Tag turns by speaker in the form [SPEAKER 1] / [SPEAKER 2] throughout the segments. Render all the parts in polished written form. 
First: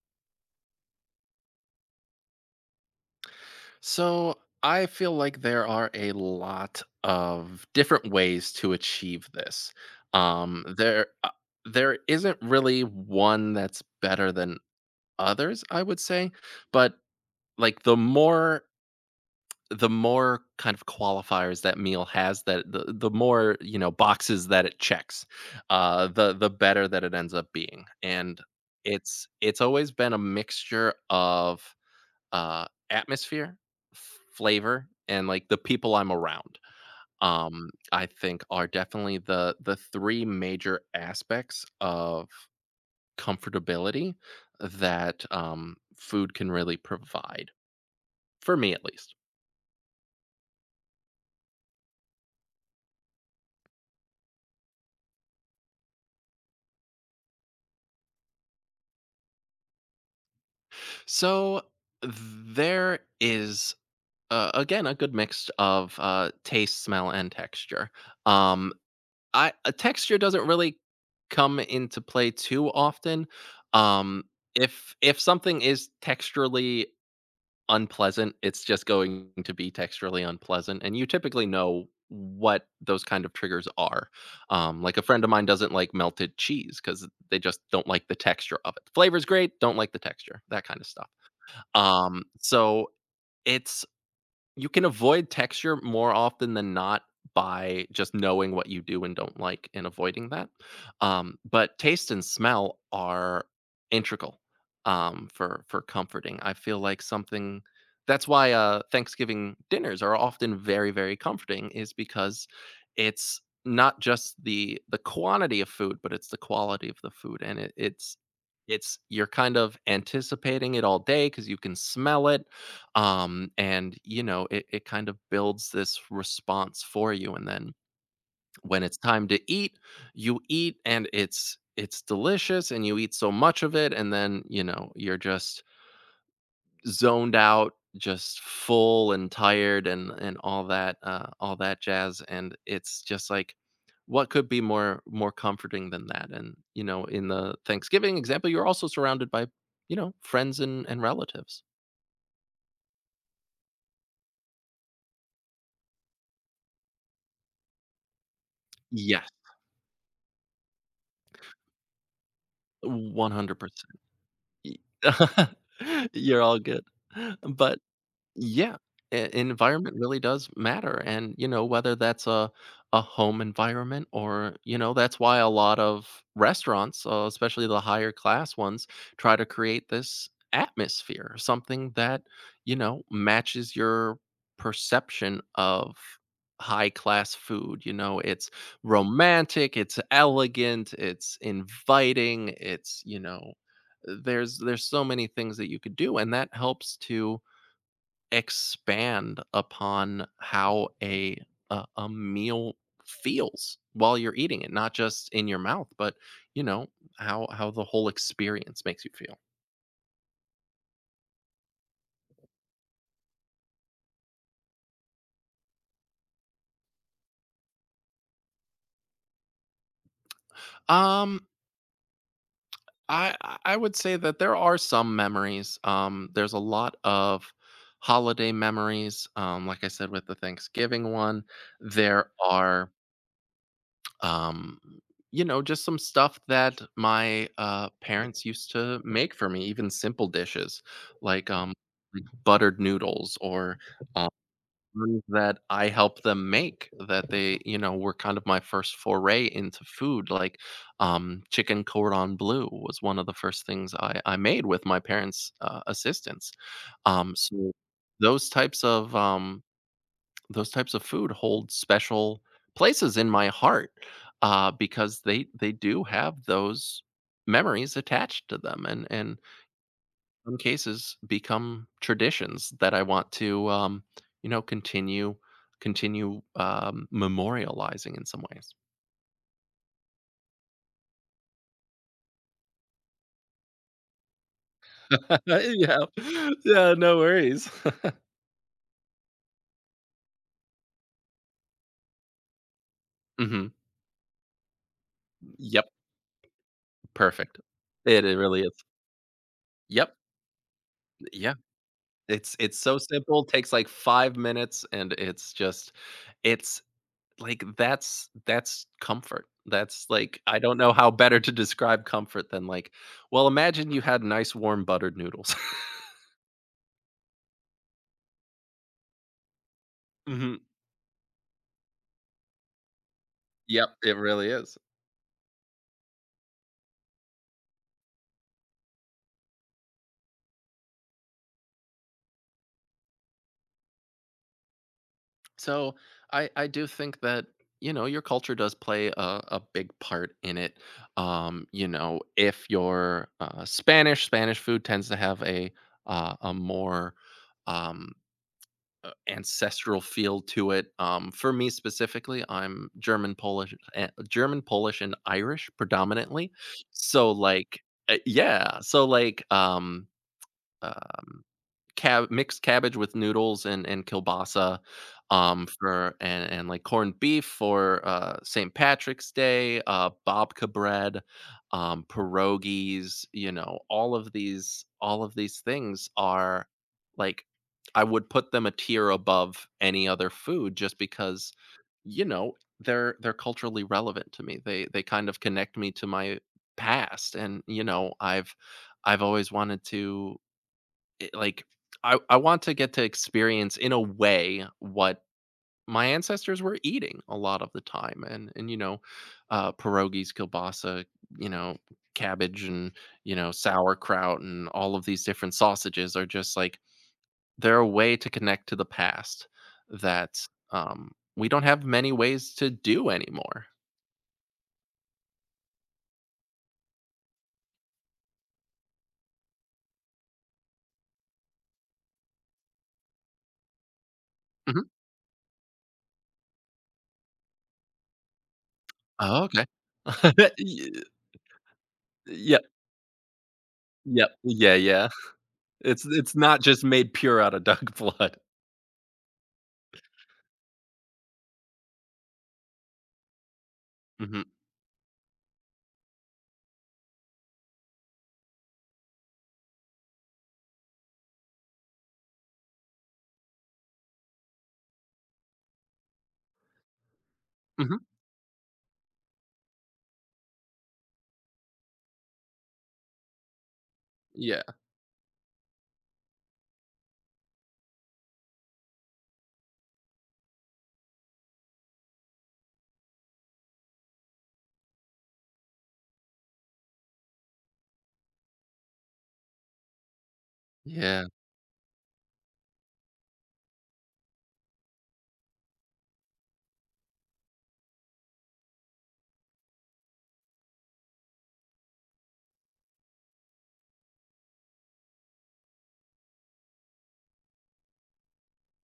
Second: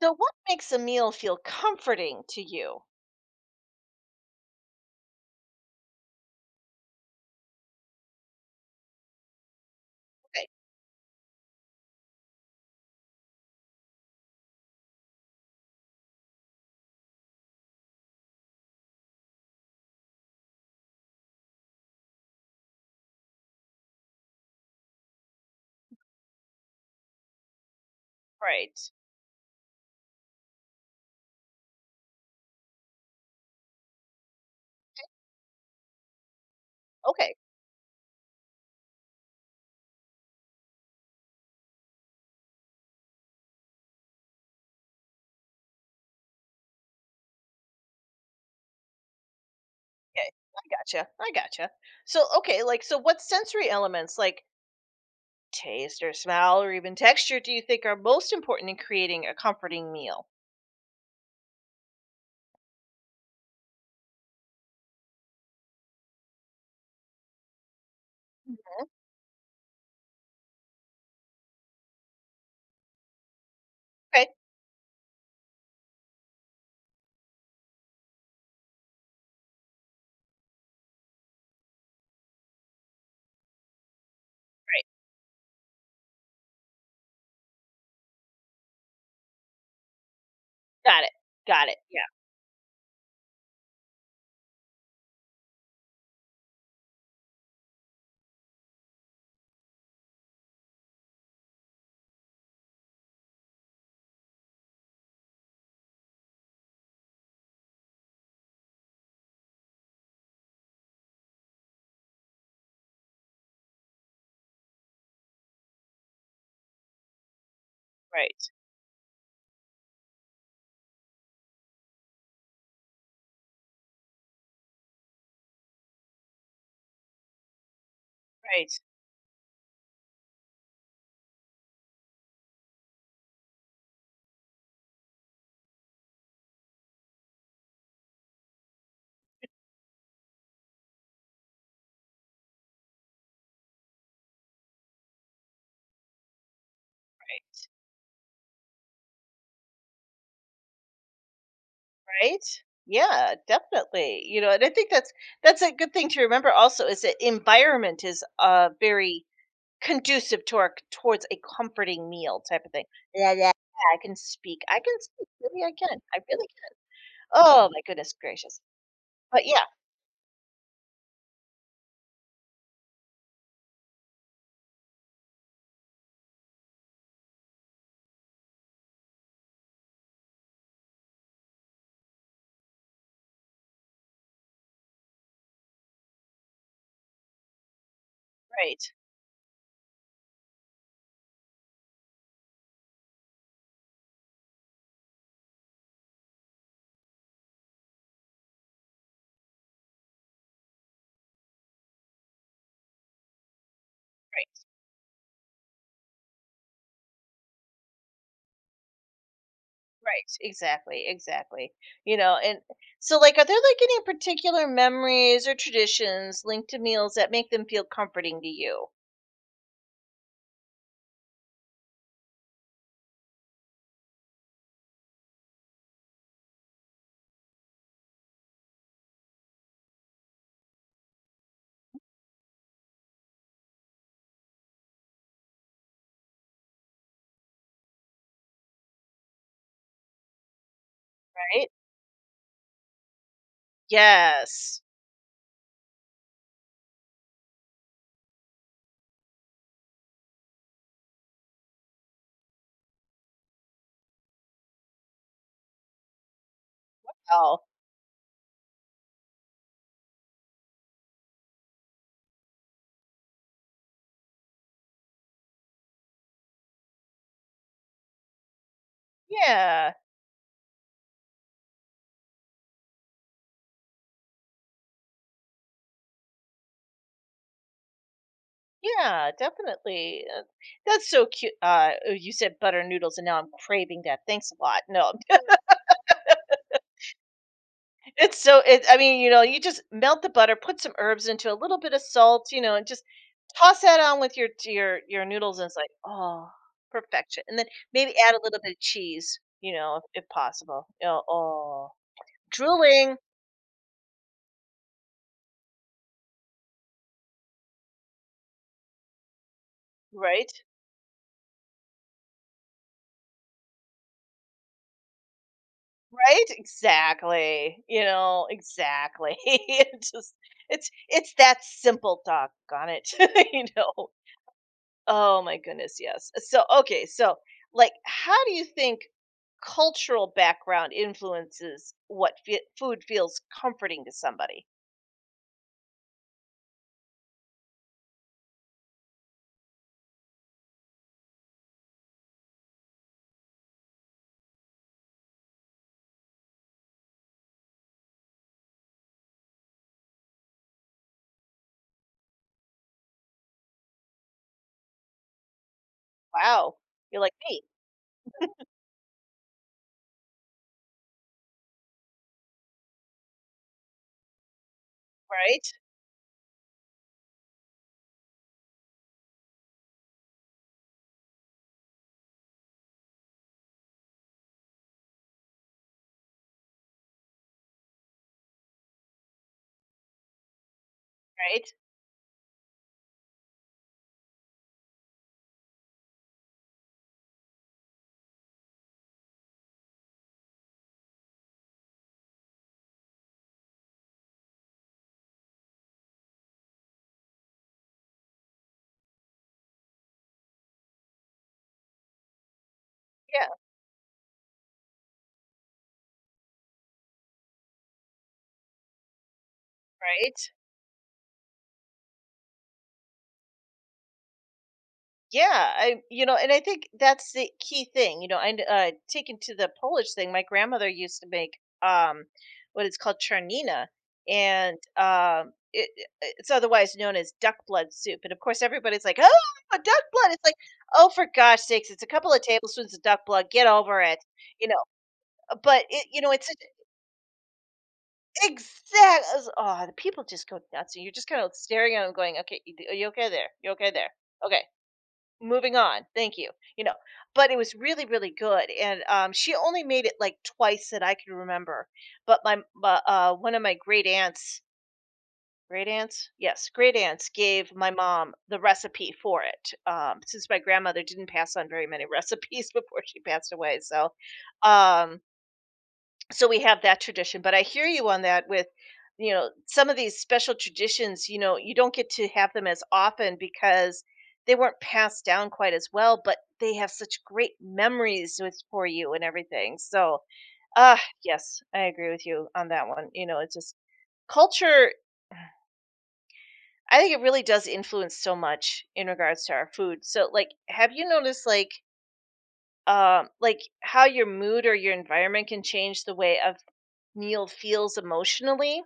[SPEAKER 1] So, what makes a meal feel comforting to you?
[SPEAKER 2] So I feel like there are a lot of different ways to achieve this.
[SPEAKER 1] Okay,
[SPEAKER 2] Um, there, uh, there isn't really one that's better than others, I would say. But like the more kind of qualifiers that meal has, that the more, boxes that it checks, the better that it ends up being. And
[SPEAKER 1] right.
[SPEAKER 2] it's always been a mixture of atmosphere, flavor, and like the people I'm around,
[SPEAKER 1] Okay,
[SPEAKER 2] I think, are definitely the three major aspects of comfortability that food can really provide for me, at least.
[SPEAKER 1] okay. I gotcha. I gotcha. So, okay, so what sensory elements, like taste or smell or even texture, do you think are most important in creating a comforting meal?
[SPEAKER 2] So there is. Again, a good mix of taste, smell, and texture. Um,
[SPEAKER 1] Mm.
[SPEAKER 2] I a texture doesn't really come into play too often. Um,
[SPEAKER 1] Okay,
[SPEAKER 2] if something is texturally unpleasant, it's just going to be texturally unpleasant, and you typically know what those kind of triggers are.
[SPEAKER 1] right.
[SPEAKER 2] Like a friend of mine doesn't like melted cheese because they just don't like the texture of it. Flavor's great, don't like the texture, that kind of
[SPEAKER 1] Got
[SPEAKER 2] stuff.
[SPEAKER 1] it. Got it. Yeah,
[SPEAKER 2] So it's you can avoid texture more often than not by just knowing what you do and don't like and avoiding that. But taste and smell are integral, for comforting. I feel like something That's why Thanksgiving dinners are often very very comforting, is because it's not just the quantity of food, but it's the quality of the food, and it,
[SPEAKER 1] right.
[SPEAKER 2] it's you're kind of anticipating it all day because you can smell it, and, it kind of builds this response for you, and then
[SPEAKER 1] Right,
[SPEAKER 2] when it's time to eat, you eat, and it's delicious, and you eat so much of it, and then, you know, you're just zoned out, just full and tired and all that jazz, and it's just like, what could be more comforting than that? And, in the Thanksgiving example, you're also surrounded by, friends and relatives.
[SPEAKER 1] right. Yeah, definitely. You know, and I think that's a good thing to remember. Also, is that environment is very
[SPEAKER 2] Yes,
[SPEAKER 1] conducive to tork towards a comforting meal type of thing. Yeah, yeah, yeah, I can
[SPEAKER 2] 100%.
[SPEAKER 1] speak. I
[SPEAKER 2] Y
[SPEAKER 1] can speak, really, I can. I
[SPEAKER 2] You're
[SPEAKER 1] really
[SPEAKER 2] all
[SPEAKER 1] can.
[SPEAKER 2] good.
[SPEAKER 1] Oh
[SPEAKER 2] But
[SPEAKER 1] my goodness gracious.
[SPEAKER 2] yeah, e
[SPEAKER 1] But yeah,
[SPEAKER 2] environment really does matter, and, whether that's a home environment, or, that's why a lot of restaurants, especially the higher class ones, try to create this atmosphere, something that, matches your perception of high class food. It's
[SPEAKER 1] right,
[SPEAKER 2] romantic, it's elegant, it's inviting, it's, there's so many things that you could do, and that helps to expand upon how a meal feels while you're eating
[SPEAKER 1] right,
[SPEAKER 2] it, not just in your mouth but you know how the whole experience makes you feel.
[SPEAKER 1] right. Exactly, exactly. You know, and so like are there like any particular memories or traditions linked to meals that make them feel comforting to you,
[SPEAKER 2] Um i i I would say that there are some memories. There's a lot of holiday memories. Like I said, with the Thanksgiving one, there are, um, just some stuff that my parents used to make for me, even simple dishes like
[SPEAKER 1] right?
[SPEAKER 2] buttered noodles, or um,
[SPEAKER 1] Yes.
[SPEAKER 2] ones that I helped them make, that they, were kind of my first foray into food. Like chicken cordon bleu was one of the first things I made with my parents' assistance. Um,
[SPEAKER 1] Oh,
[SPEAKER 2] so those types of, food hold special places in my heart, because they do have those memories attached to them, and
[SPEAKER 1] yeah.
[SPEAKER 2] in cases become traditions that I want to, you know, continue continue memorializing in some ways.
[SPEAKER 1] Yeah, definitely. That's so cute. Oh, you said butter noodles, and now I'm craving that. Thanks a lot. No,
[SPEAKER 2] Yeah, yeah, no worries.
[SPEAKER 1] it's so it I mean, you know, you just melt the butter, put some herbs into a little bit of salt, you know, and just
[SPEAKER 2] Hmm.
[SPEAKER 1] toss that on with your noodles, and it's like,
[SPEAKER 2] Yep,
[SPEAKER 1] "Oh, perfection." And
[SPEAKER 2] perfect.
[SPEAKER 1] then maybe
[SPEAKER 2] It
[SPEAKER 1] add
[SPEAKER 2] it
[SPEAKER 1] a little
[SPEAKER 2] really
[SPEAKER 1] bit
[SPEAKER 2] is.
[SPEAKER 1] of cheese, you know,
[SPEAKER 2] Yep,
[SPEAKER 1] if possible. You know,
[SPEAKER 2] yeah.
[SPEAKER 1] oh,
[SPEAKER 2] It's so
[SPEAKER 1] drooling,
[SPEAKER 2] simple. Takes like 5 minutes, and it's just it's like, that's comfort. That's, like,
[SPEAKER 1] right?
[SPEAKER 2] I don't know how better to describe comfort than, like, well, imagine you had nice warm buttered noodles.
[SPEAKER 1] Right? Exactly. You know, exactly. It just
[SPEAKER 2] Mhm.
[SPEAKER 1] it's that simple, doggone it, you
[SPEAKER 2] Yep,
[SPEAKER 1] know?
[SPEAKER 2] it really is.
[SPEAKER 1] Oh my goodness, yes. So, okay, so like, how do you think cultural background influences what fe- food feels comforting to somebody?
[SPEAKER 2] So, I do think that, your culture does play a big part in it. If you're, Spanish, Spanish food tends to have a more, um ancestral feel to it. For me specifically, I'm German, Polish, and Irish predominantly.
[SPEAKER 1] Wow, you're
[SPEAKER 2] So
[SPEAKER 1] like me,
[SPEAKER 2] like, yeah. So like, um, cab mixed cabbage with noodles and kielbasa,
[SPEAKER 1] right?
[SPEAKER 2] like, corned beef for, St. Patrick's Day, babka bread, pierogies, all of these things are, like, I would put them a tier above any other food, just because,
[SPEAKER 1] Right?
[SPEAKER 2] you know, they're culturally relevant to me. They kind of connect me to my past, and, I've always wanted to it, like I want to get to experience, in a way, what my ancestors were eating a lot of the time. And, pierogies, kielbasa, you know, cabbage, and
[SPEAKER 1] Yeah,
[SPEAKER 2] sauerkraut, and all of these different sausages are just like they're a way to connect to the past that,
[SPEAKER 1] right.
[SPEAKER 2] um, we don't have many ways to do anymore.
[SPEAKER 1] Yeah, I you know, and I think that's the key thing. You know, I taken to the Polish thing. My grandmother used to make what is called charnina, and
[SPEAKER 2] Mhm.
[SPEAKER 1] it's otherwise known as duck blood soup. And of course, everybody's like, "Oh,
[SPEAKER 2] Oh, okay.
[SPEAKER 1] duck blood!" It's like,
[SPEAKER 2] Y-
[SPEAKER 1] "Oh, for gosh sakes, it's a couple of
[SPEAKER 2] Yep,
[SPEAKER 1] tablespoons of duck blood. Get over it."
[SPEAKER 2] yep,
[SPEAKER 1] You
[SPEAKER 2] yeah,
[SPEAKER 1] know,
[SPEAKER 2] yeah.
[SPEAKER 1] but
[SPEAKER 2] It's
[SPEAKER 1] it, you know,
[SPEAKER 2] it's
[SPEAKER 1] it's
[SPEAKER 2] not just made pure out of duck blood.
[SPEAKER 1] exact. Oh, the people just go nuts, and you're just kind of staring at them, going, "Okay, you- are you okay there? You okay there?
[SPEAKER 2] Mhm.
[SPEAKER 1] Okay." Moving on, thank you, you know? But it was really, really good, and, she only made it, like, twice that I could remember, but my but, one of my great aunts great aunts? Yes, great aunts gave my mom the recipe for it, since my grandmother didn't pass on very many recipes before she passed away, so,
[SPEAKER 2] Yeah.
[SPEAKER 1] um so we have that tradition, but I hear you on that with, you know, some of these special traditions. You know, you don't get to have them as often because they weren't passed down quite as well, but they have such great memories with for you and everything. So, uh,
[SPEAKER 2] Yeah.
[SPEAKER 1] yes, I agree with you on that one. You know, it's just culture. I think it really does influence so much in regards to our food. So like, have you noticed like, um, like how your mood or your environment can change the way a meal feels emotionally?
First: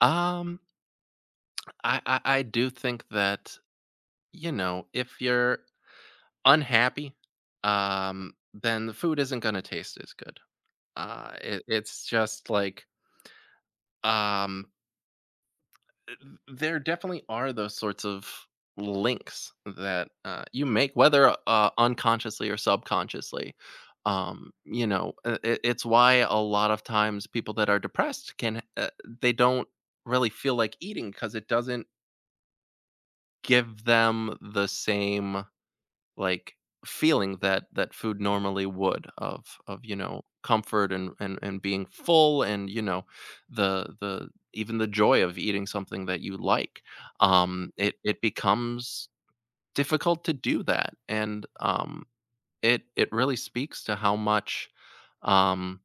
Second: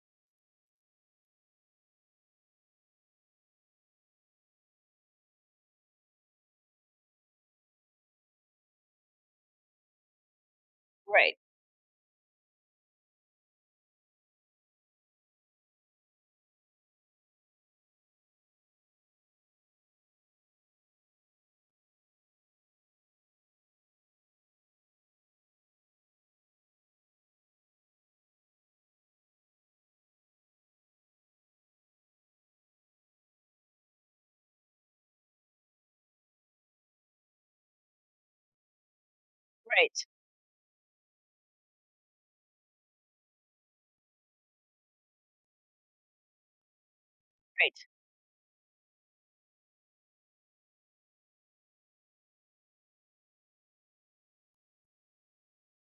[SPEAKER 2] Um, I do think that if you're unhappy, then the food isn't gonna taste as good. Uh,
[SPEAKER 1] Right.
[SPEAKER 2] it, it's just like, um, th- there definitely are those sorts of links that you make, whether unconsciously or subconsciously. It's why a lot of times people that are depressed can they don't really feel like eating, because it doesn't give them the same, like, feeling that food normally would, of,
[SPEAKER 1] Right,
[SPEAKER 2] comfort and being full, and, the even the joy of eating something that you like.
[SPEAKER 1] right.
[SPEAKER 2] It becomes difficult to do that. And, it really speaks to how much, um,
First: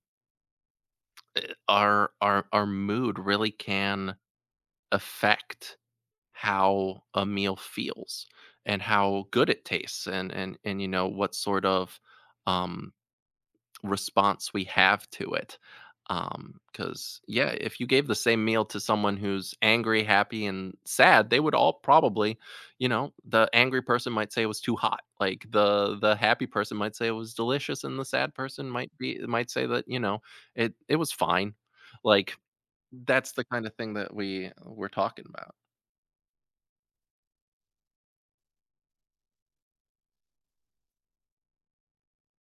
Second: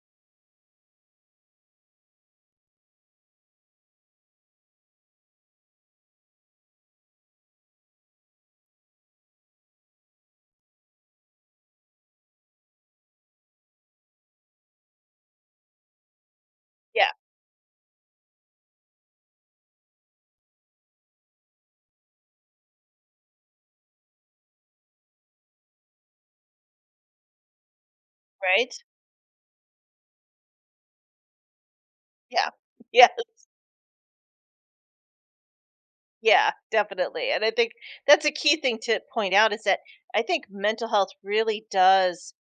[SPEAKER 2] our mood really can affect how a meal feels, and how good it tastes, and what sort of um response we have to it.
[SPEAKER 1] Yeah,
[SPEAKER 2] Cuz, yeah, if you gave the same meal to someone who's angry, happy, and sad, they would all probably, the angry person might say it was too hot. Like the happy person might say it was delicious, and the sad person
[SPEAKER 1] right?
[SPEAKER 2] might say that, it was fine. Like,
[SPEAKER 1] Yeah. Yeah,
[SPEAKER 2] that's the kind of thing that we're talking about.
[SPEAKER 1] yeah, definitely, and I think that's a key thing to point out, is that I think mental health really does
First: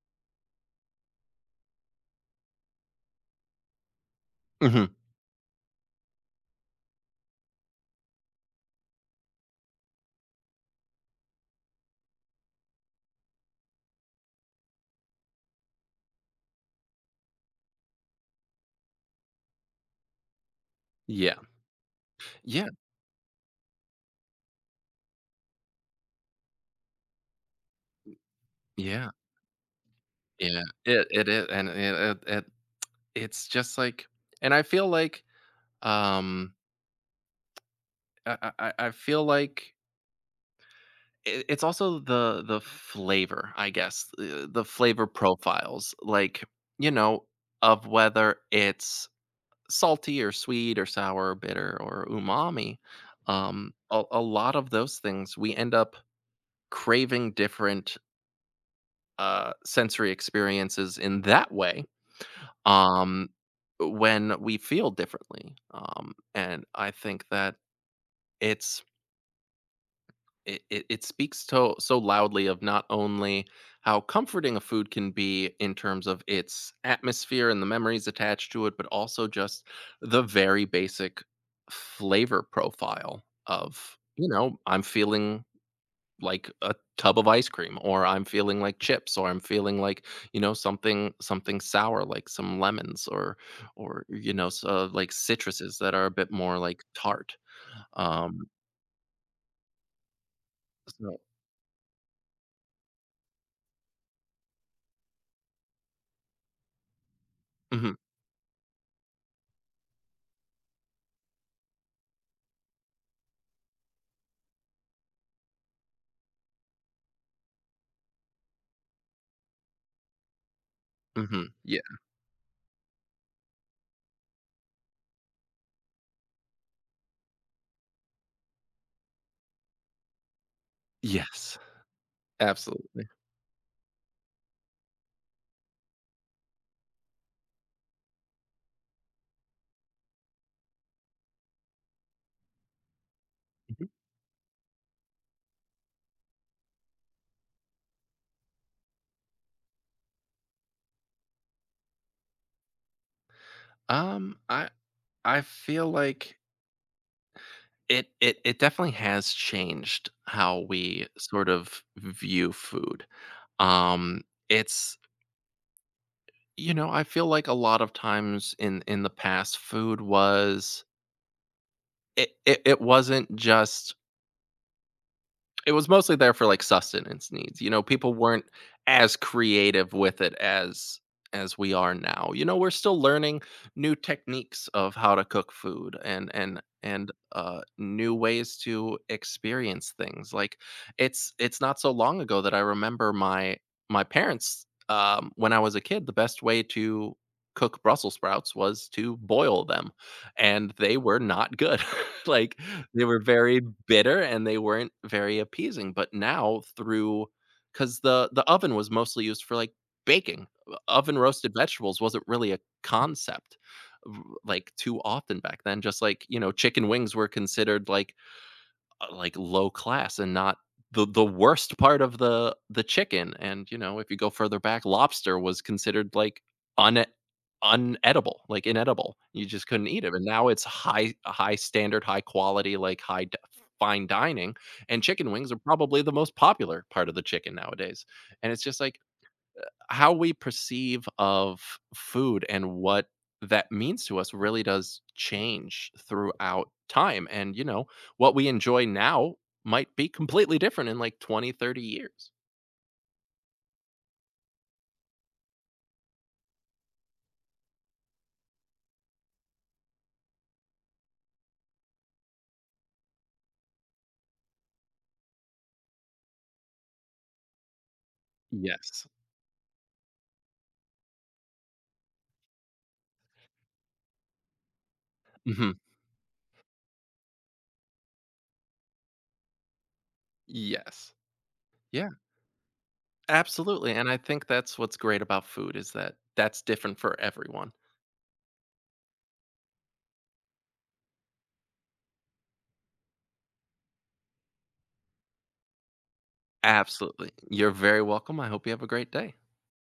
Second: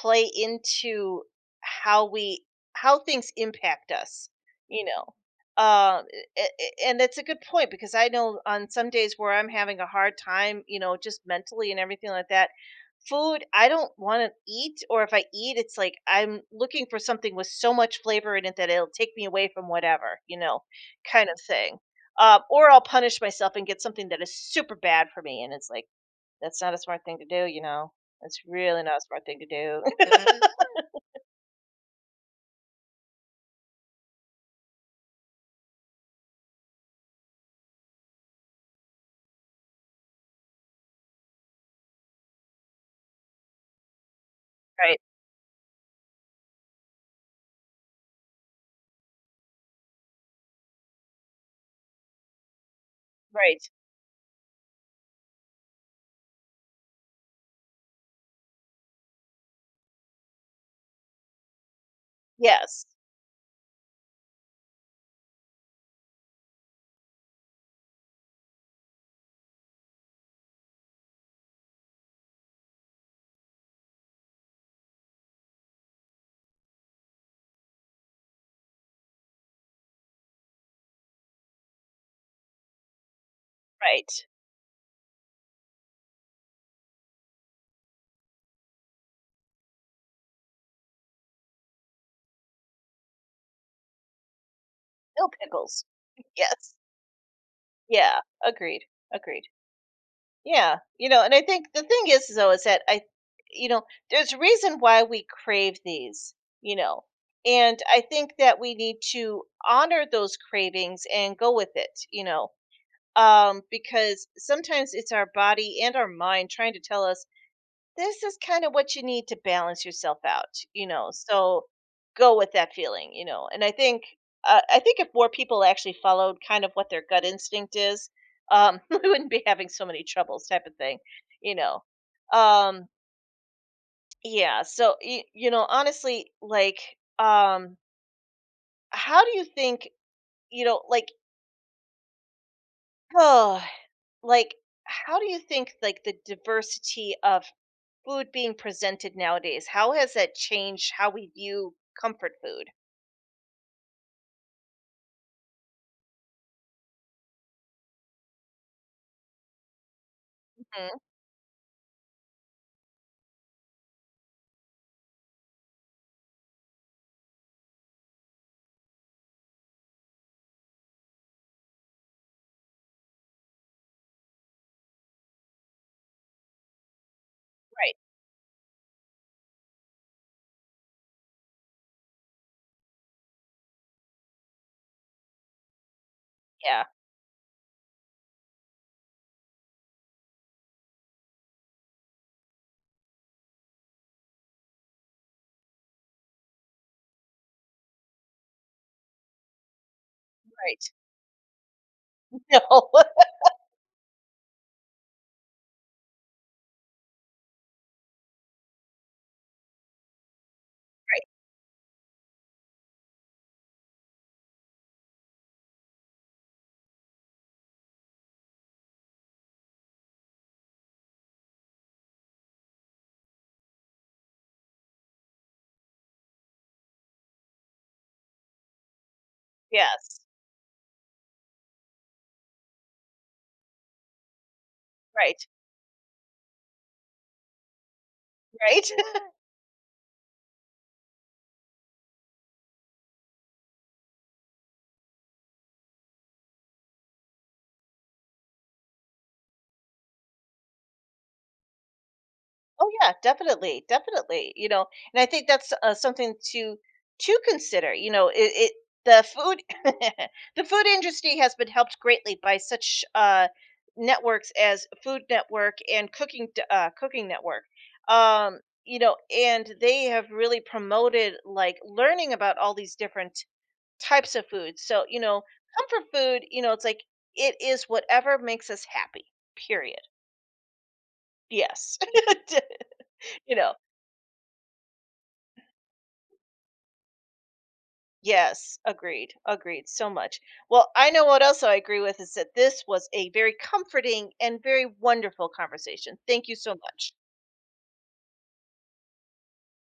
[SPEAKER 1] play into how we, how things impact us, you
[SPEAKER 2] Mhm.
[SPEAKER 1] know. Uh, and that's a good point because I know on some days where I'm having a hard time, you know, just mentally and everything like that, food I don't want to eat, or if I eat, it's like I'm looking for something with so much flavor in it that it'll take me away from whatever, you know, kind
[SPEAKER 2] Yeah.
[SPEAKER 1] of thing. Um,
[SPEAKER 2] Yeah.
[SPEAKER 1] or I'll punish myself and get something that is super bad for me, and it's like, that's not a smart thing to do, you know? That's really not a
[SPEAKER 2] Yeah,
[SPEAKER 1] smart thing to do.
[SPEAKER 2] yeah, it is, and it's just like. And I feel like, um, I feel like it's also the flavor, I guess, the
[SPEAKER 1] Right,
[SPEAKER 2] flavor profiles, like, you know, of whether it's salty or sweet or sour or bitter or umami,
[SPEAKER 1] right.
[SPEAKER 2] a lot of those things, we end up craving different, sensory experiences in that way,
[SPEAKER 1] Yes,
[SPEAKER 2] um, when we feel differently. And I think that it's it, it, it speaks to so loudly of not only how comforting a food can be in terms of its atmosphere and the memories attached to it, but also just the very basic flavor profile of,
[SPEAKER 1] right.
[SPEAKER 2] I'm feeling like a tub of ice cream, or I'm feeling like chips, or I'm feeling like, something sour, like some lemons, or, so like
[SPEAKER 1] No
[SPEAKER 2] citruses
[SPEAKER 1] pickles.
[SPEAKER 2] that are a bit more
[SPEAKER 1] Yes.
[SPEAKER 2] like tart.
[SPEAKER 1] Yeah,
[SPEAKER 2] um
[SPEAKER 1] agreed, agreed. Yeah, you
[SPEAKER 2] so
[SPEAKER 1] know, and I think the thing is, though, is that I, you know, there's a reason why we crave these, you know? And
[SPEAKER 2] mhm,
[SPEAKER 1] I think that we need to honor those cravings and go with it, you know? Because sometimes it's our body and our mind trying to tell us this is kind of what you need to balance yourself out, you know.
[SPEAKER 2] mhm,
[SPEAKER 1] So
[SPEAKER 2] yeah.
[SPEAKER 1] go with that feeling, you know. And I think if more people actually followed kind of what their gut instinct is, we wouldn't be having so many troubles, type of thing, you
[SPEAKER 2] Yes,
[SPEAKER 1] know. Um,
[SPEAKER 2] absolutely.
[SPEAKER 1] yeah. So you know, honestly, like, um, how do you think, you know, like, oh,
[SPEAKER 2] Mhm.
[SPEAKER 1] like, how do you think like the diversity of food being presented nowadays, how has that changed how we view comfort food?
[SPEAKER 2] um i I feel like it definitely has changed how
[SPEAKER 1] Mhm,
[SPEAKER 2] we sort of view food. Um it's You know, I feel like a lot of times in the past, food was, it wasn't just it was mostly there for, like, sustenance needs. You know,
[SPEAKER 1] right,
[SPEAKER 2] people weren't as creative with it as we are now. You know, we're still learning new techniques of how to cook food and and
[SPEAKER 1] yeah,
[SPEAKER 2] and, new ways to experience things. Like, it's not so long ago that I remember my parents, when I was a kid, the best way to cook Brussels sprouts was to boil them, and
[SPEAKER 1] right.
[SPEAKER 2] they were not good, like,
[SPEAKER 1] No,
[SPEAKER 2] they were very bitter, and they weren't very appeasing. But now, cause the oven was mostly used for, like, baking. O Oven roasted vegetables wasn't really a concept, r like, too often back then. Just like, chicken wings were considered, like, low class and not the worst part of the chicken. And if you go further back, lobster was considered like un unedible, like inedible. You just couldn't eat it.
[SPEAKER 1] yes,
[SPEAKER 2] And now it's high standard, high quality, like fine dining. And chicken
[SPEAKER 1] right,
[SPEAKER 2] wings are probably the most popular part of the chicken nowadays. And it's just
[SPEAKER 1] right.
[SPEAKER 2] like how we perceive of food and what that means to us really does change throughout time. And what we enjoy now might be completely different in like 20, 30 years.
[SPEAKER 1] Oh yeah, definitely, definitely, you know, and I think that's, something to consider, you know, it the food the food industry has been helped greatly by such, networks as Food Network and Cooking Network, um, you
[SPEAKER 2] Yes.
[SPEAKER 1] know, and they have really promoted, like, learning about all these different types of foods. So, you know,
[SPEAKER 2] Hmm.
[SPEAKER 1] comfort food, you know, it's like it is whatever makes us happy. Period.
[SPEAKER 2] Yes,
[SPEAKER 1] Yes.
[SPEAKER 2] yeah,
[SPEAKER 1] You know,
[SPEAKER 2] absolutely. And I think that's what's great about food is that that's different for everyone.
[SPEAKER 1] yes, agreed. Agreed so much. Well, I know what else I agree with is that this was a very comforting and very wonderful conversation. Thank you so much.
[SPEAKER 2] Absolutely, you're very welcome. I hope you have a great day.